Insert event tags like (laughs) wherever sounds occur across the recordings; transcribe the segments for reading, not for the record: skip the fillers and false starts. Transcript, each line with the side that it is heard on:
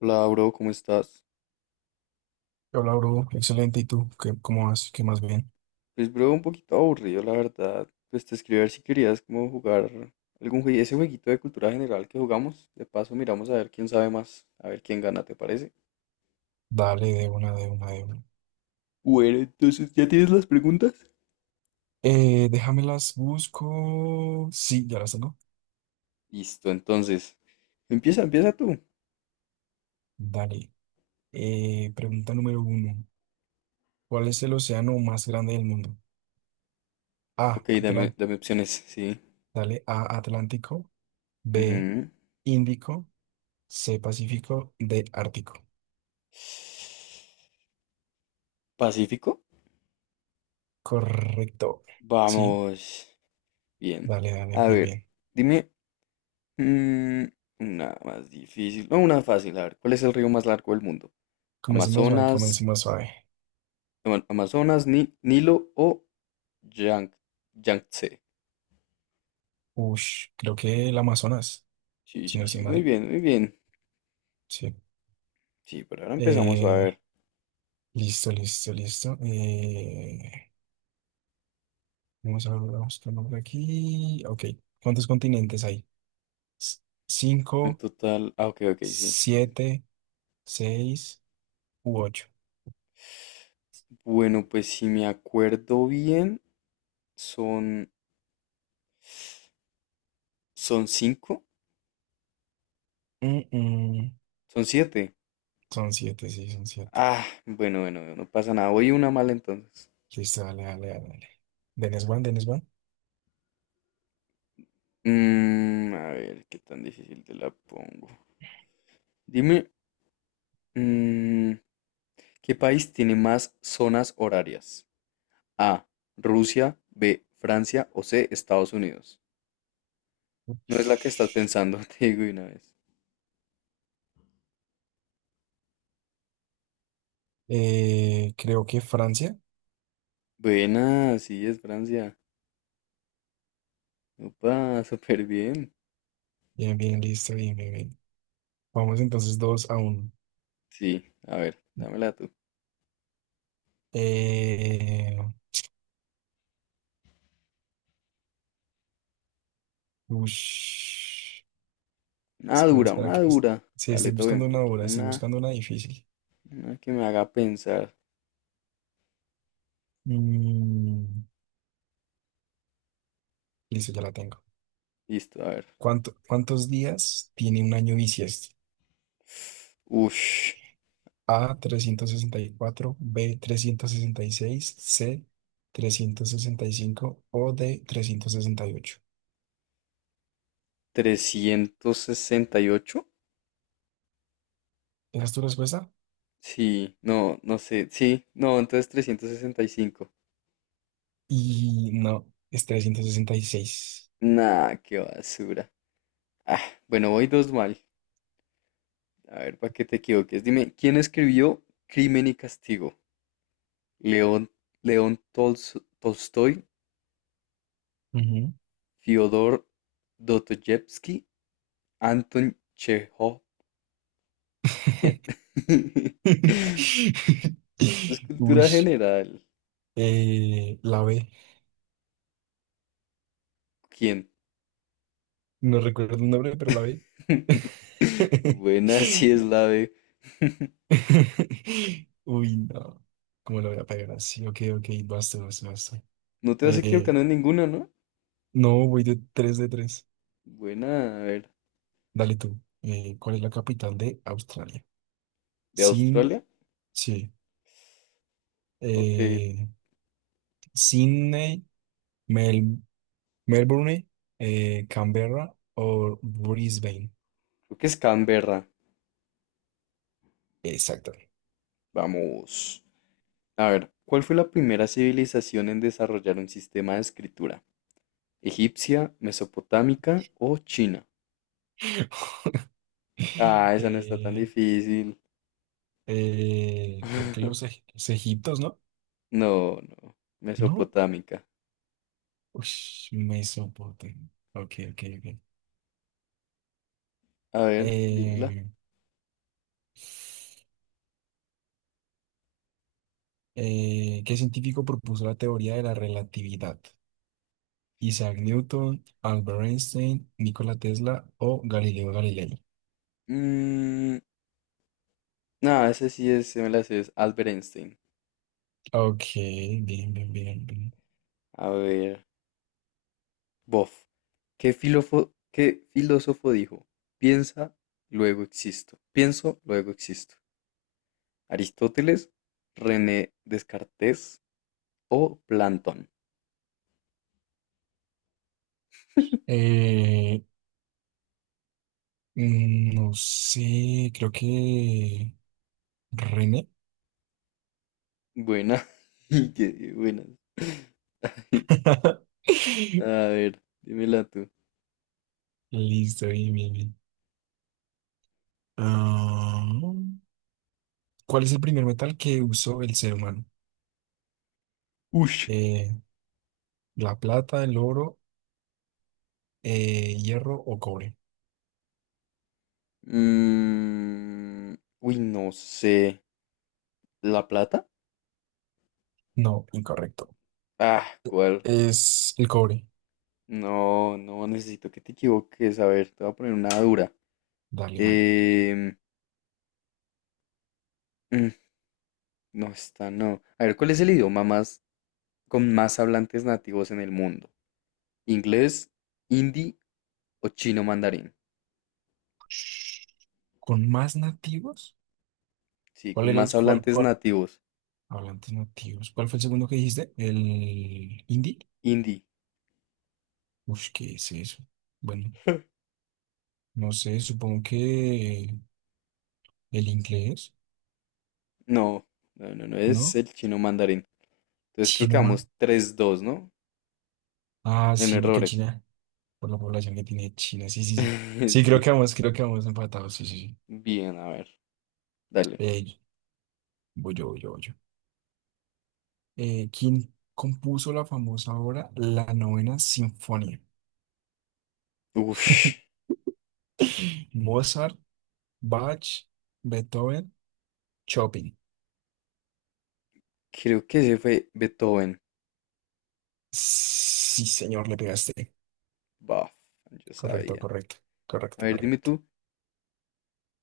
left: Hola, bro, ¿cómo estás?
right: Hola, bro. Excelente. ¿Y tú? ¿Qué, cómo vas? ¿Qué más bien?
left: Pues, bro, un poquito aburrido, la verdad. Pues te escribí a ver si querías como jugar algún juego, ese jueguito de cultura general que jugamos. De paso, miramos a ver quién sabe más, a ver quién gana, ¿te parece?
right: Dale, de una, de una, de una.
left: Bueno, entonces, ¿ya tienes las preguntas?
right: Déjamelas, busco. Sí, ya las tengo.
left: Listo, entonces. Empieza, empieza tú.
right: Dale. Pregunta número uno. ¿Cuál es el océano más grande del mundo? A,
left: Ok, dame,
right: Atlántico.
left: dame opciones, sí.
right: Dale, A, Atlántico. B,
left: Ujú.
right: Índico. C, Pacífico. D, Ártico.
left: ¿Pacífico?
right: Correcto. Sí,
left: Vamos. Bien.
right: dale, dale,
left: A
right: bien,
left: ver,
right: bien.
left: dime mm, una más difícil. No, una fácil, a ver. ¿Cuál es el río más largo del mundo?
right: Comencemos suave,
left: Amazonas,
right: comencemos suave.
left: Amazonas, Nilo o Yang- Yangtze.
right: Ush, creo que el Amazonas,
left: Sí,
right: si no
left: sí, sí,
right: estoy
left: muy
right: mal.
left: bien, muy bien.
right: Sí.
left: Sí, por ahora empezamos a
right: Eh,
left: ver.
right: Listo, listo. Vamos a ver, vamos con nombre aquí. Ok, ¿cuántos continentes hay? S-
left: En
right: Cinco,
left: total, ah, ok, ok, sí.
right: siete, seis u ocho.
left: Bueno, pues si me acuerdo bien, son, son cinco,
right: Mm, mm.
left: son siete.
right: Son siete, sí, son siete.
left: Ah, bueno, bueno, bueno, no pasa nada. Voy una mala entonces.
right: Listo, dale, dale, dale, dale. Dennis Van, Dennis Van.
left: Mm, a ver, qué tan difícil te la pongo. Dime, mm, ¿qué país tiene más zonas horarias? A, Rusia, B, Francia o C, Estados Unidos. No es la que estás pensando, (laughs) te digo de una vez.
right: Creo que Francia.
left: Buena, sí, es Francia. Opa, súper bien.
right: Bien, bien, listo, bien, bien, bien. Vamos entonces dos a uno.
left: Sí, a ver, dámela tú.
right: Eh, Ush.
left: Una
right: Espera,
left: dura,
right: espera,
left: una
right: que es-
left: dura.
right: Sí,
left: Dale
right: estoy
left: todo bien,
right: buscando una
left: pero quiero
right: dura, estoy buscando una difícil.
left: una que me haga pensar.
right: Mm, listo, ya la tengo.
left: Listo, a ver.
right: ¿Cuántos días tiene un año bisiesto?
left: Ush,
right: A, trescientos sesenta y cuatro, B, trescientos sesenta y seis, C, 365 o D, 368.
left: 368.
right: ¿Esa es tu respuesta?
left: Sí, no, no sé. Sí, no, entonces 365.
right: Y no, es 366.
left: Nah, qué basura. Ah, bueno, voy dos mal. A ver, para que te equivoques, dime, ¿quién escribió Crimen y Castigo? ¿León, León Tolstoy,
right: Ujú.
left: Fyodor Dostoyevsky, Anton Chejov? ¿Quién? (laughs)
right: (laughs)
left: Es
right: Uy,
left: cultura general.
right: la B.
left: ¿Quién?
right: No recuerdo el nombre, pero la B.
left: (laughs)
right: (laughs) (laughs)
left: Buena, sí es la B. (laughs)
right: Uy, no. ¿Cómo lo voy a pegar así? Ok, ok, basta, basta, basta.
left: No te vas
right: Eh,
left: equivocando en ninguna, ¿no?
right: no, voy de 3 de tres.
left: Buena, a ver,
right: Dale tú. ¿Cuál es la capital de Australia?
left: ¿de
right: Sin,
left: Australia?
right: sí.
left: Ok, creo
right: Eh, Sydney, Mel- Melbourne, Canberra o Brisbane.
left: que es Canberra.
right: Exacto.
left: Vamos. A ver, ¿cuál fue la primera civilización en desarrollar un sistema de escritura? ¿Egipcia, mesopotámica o China?
right: (laughs)
left: Ah, esa no está tan
right: Eh,
left: difícil.
right: Creo que los,
left: (laughs)
right: los egiptos, ¿no?
left: No, no.
right: No,
left: Mesopotámica.
right: ush, me Mesopotamia. Ok, ok, ok.
left: A ver, dímela.
right: Eh, ¿Qué científico propuso la teoría de la relatividad? Isaac Newton, Albert Einstein, Nikola Tesla o Galileo Galilei.
left: Mm, no, ese sí es, se me la sé, es Albert Einstein.
right: Ok, bien, bien, bien, bien.
left: A ver, bof. ¿Qué filósofo dijo? Piensa, luego existo. Pienso, luego existo. ¿Aristóteles, René Descartes o Plantón?
right: Eh, no sé, creo que René.
left: Buena. (laughs) Qué buena. (laughs)
right: (laughs)
left: A ver, dímela tú.
right: Listo, bien, bien, bien. Ah, ¿Cuál es el primer metal que usó el ser humano?
left: Ush.
right: Eh, La plata, el oro, hierro o cobre.
left: Mm, uy, no sé. ¿La plata?
right: No, incorrecto.
left: Ah, ¿cuál?
right: Es el cobre.
left: No, no, necesito que te equivoques. A ver, te voy a poner una dura.
right: Dale, dale, dale.
left: Em, mm, no, está, no. A ver, ¿cuál es el idioma más con más hablantes nativos en el mundo? ¿Inglés, hindi o chino mandarín?
right: ¿Con más nativos?
left: Sí,
right: ¿Cuál
left: con
right: era el...
left: más
right: cuál,
left: hablantes
right: cuál-
left: nativos.
right: Hablantes nativos. ¿Cuál fue el segundo que dijiste? ¿El hindi?
left: Hindi.
right: Uf, ¿qué es eso? Bueno,
left: (laughs)
right: no sé, supongo que el inglés,
left: No, no, no, no es
right: ¿no?
left: el chino mandarín. Entonces creo que
right: Chino más.
left: vamos 3-2, ¿no?
right: Ah,
left: En
right: sí, porque
left: errores.
right: China, por la población que tiene China, sí, sí, sí. Sí,
left: (laughs) Sí.
right: creo que vamos empatados, sí, sí, sí.
left: Bien, a ver. Dale.
right: Eh, Voy yo, voy yo, voy yo, ¿quién compuso la famosa obra La Novena Sinfonía?
left: Ush.
right: (laughs) Mozart, Bach, Beethoven, Chopin.
left: Creo que ese fue Beethoven.
right: Sí, señor, le pegaste.
left: Bah, yo
right: Correcto,
left: sabía.
right: correcto,
left: A
right: correcto,
left: ver, dime
right: correcto.
left: tú,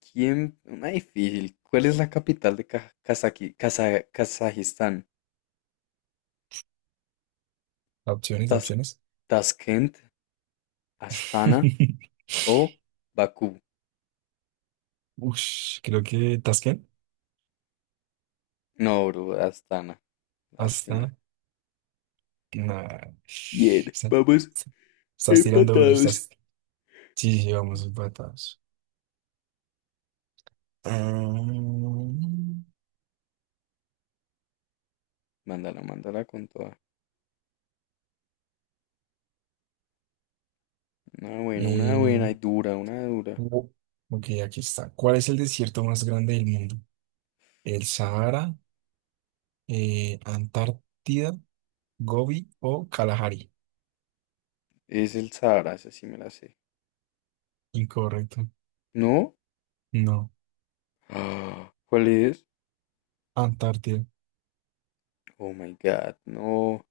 left: ¿quién? Una difícil. ¿Cuál es la capital de Kazajistán?
right: Opciones,
left: ¿Tas-
right: opciones.
left: ¿Tashkent? ¿Astana?
right: (laughs)
left: ¿O Bakú?
right: Ush, creo que Tasken.
left: No, bro, Astana. Lástima.
right: Hasta. Nah.
left: Bien, vamos
right: Está- Estás tirando duro,
left: empatados.
right: estás. Sí, sí, vamos empatados. Ah,
left: Mándala, mándala con toda. Una
right: eh,
left: buena y dura, una dura.
right: Oh, Ok, aquí está. ¿Cuál es el desierto más grande del mundo? ¿El Sahara, Antártida, Gobi o Kalahari?
left: Es el Sahara, esa sí me la sé.
right: Incorrecto.
left: ¿No?
right: No,
left: Ah, ¿cuál es?
right: Antártida.
left: Oh my God, no.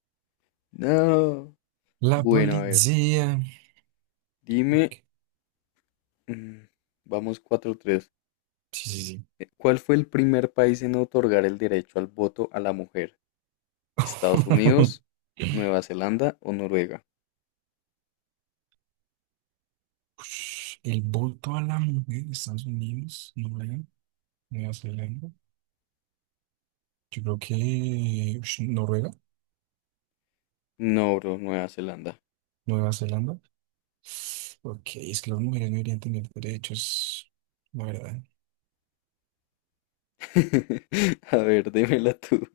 left: No.
right: La
left: Bueno, a ver,
right: policía.
left: dime. mm, Vamos 4-3.
right: Sí, sí, sí.
left: ¿Cuál fue el primer país en otorgar el derecho al voto a la mujer? ¿Estados Unidos,
right: (laughs)
left: Nueva Zelanda o Noruega?
right: Ush, el voto a la mujer de Estados Unidos, Noruega, Nueva Zelanda. Yo creo que ush, Noruega,
left: No, bro, Nueva Zelanda.
right: Nueva Zelanda. Ok, es que las mujeres no deberían tener derechos, la verdad.
left: (laughs) A ver, démela tú.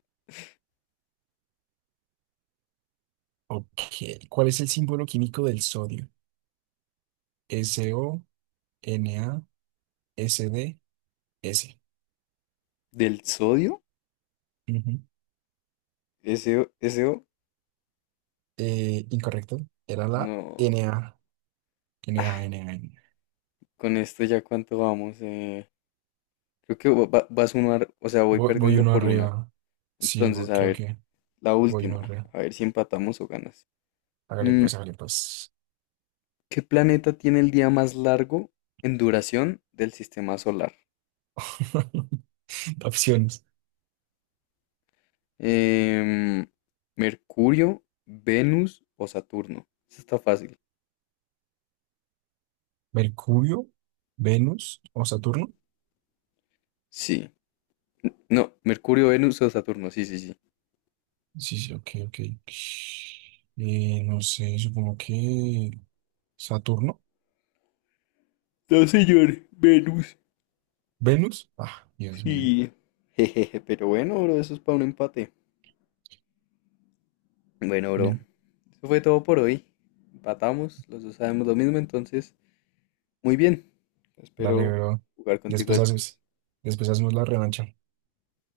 right: Ok. ¿Cuál es el símbolo químico del sodio? S, SO, Na, SD, S. D, S.
left: ¿Del sodio?
right: Ujú.
left: ¿Ese, ese?
right: Incorrecto. Era la
left: No.
right: Na. Na,
left: Ah,
right: Na, Na.
left: con esto ya cuánto vamos. ¿Eh? Creo que vas uno, o sea, voy
right: Voy
left: perdiendo
right: uno
left: por una.
right: arriba. Sí,
left: Entonces, a
right: creo
left: ver,
right: que
left: la
right: voy uno
left: última.
right: arriba.
left: A ver si empatamos o ganas.
right: Hágale
left: Mm,
right: pues, hágale pues.
left: ¿qué planeta tiene el día más largo en duración del sistema solar?
right: (laughs) Opciones.
left: Em, ¿Mercurio, Venus o Saturno? Eso está fácil.
right: Mercurio, Venus o Saturno.
left: Sí. No, Mercurio, Venus o Saturno. Sí, sí, sí.
right: Sí, sí, ok, ok. No sé, supongo que Saturno.
left: No, señor, Venus.
right: Venus. Ah, Dios mío.
left: Sí. (laughs) Jejeje, pero bueno, bro, eso es para un empate. Bueno, bro, eso fue todo por hoy. Empatamos, los dos sabemos lo mismo, entonces, muy bien.
right: Dale,
left: Espero
right: bro.
left: jugar contigo
right: Después
left: después.
right: haces, después hacemos la revancha.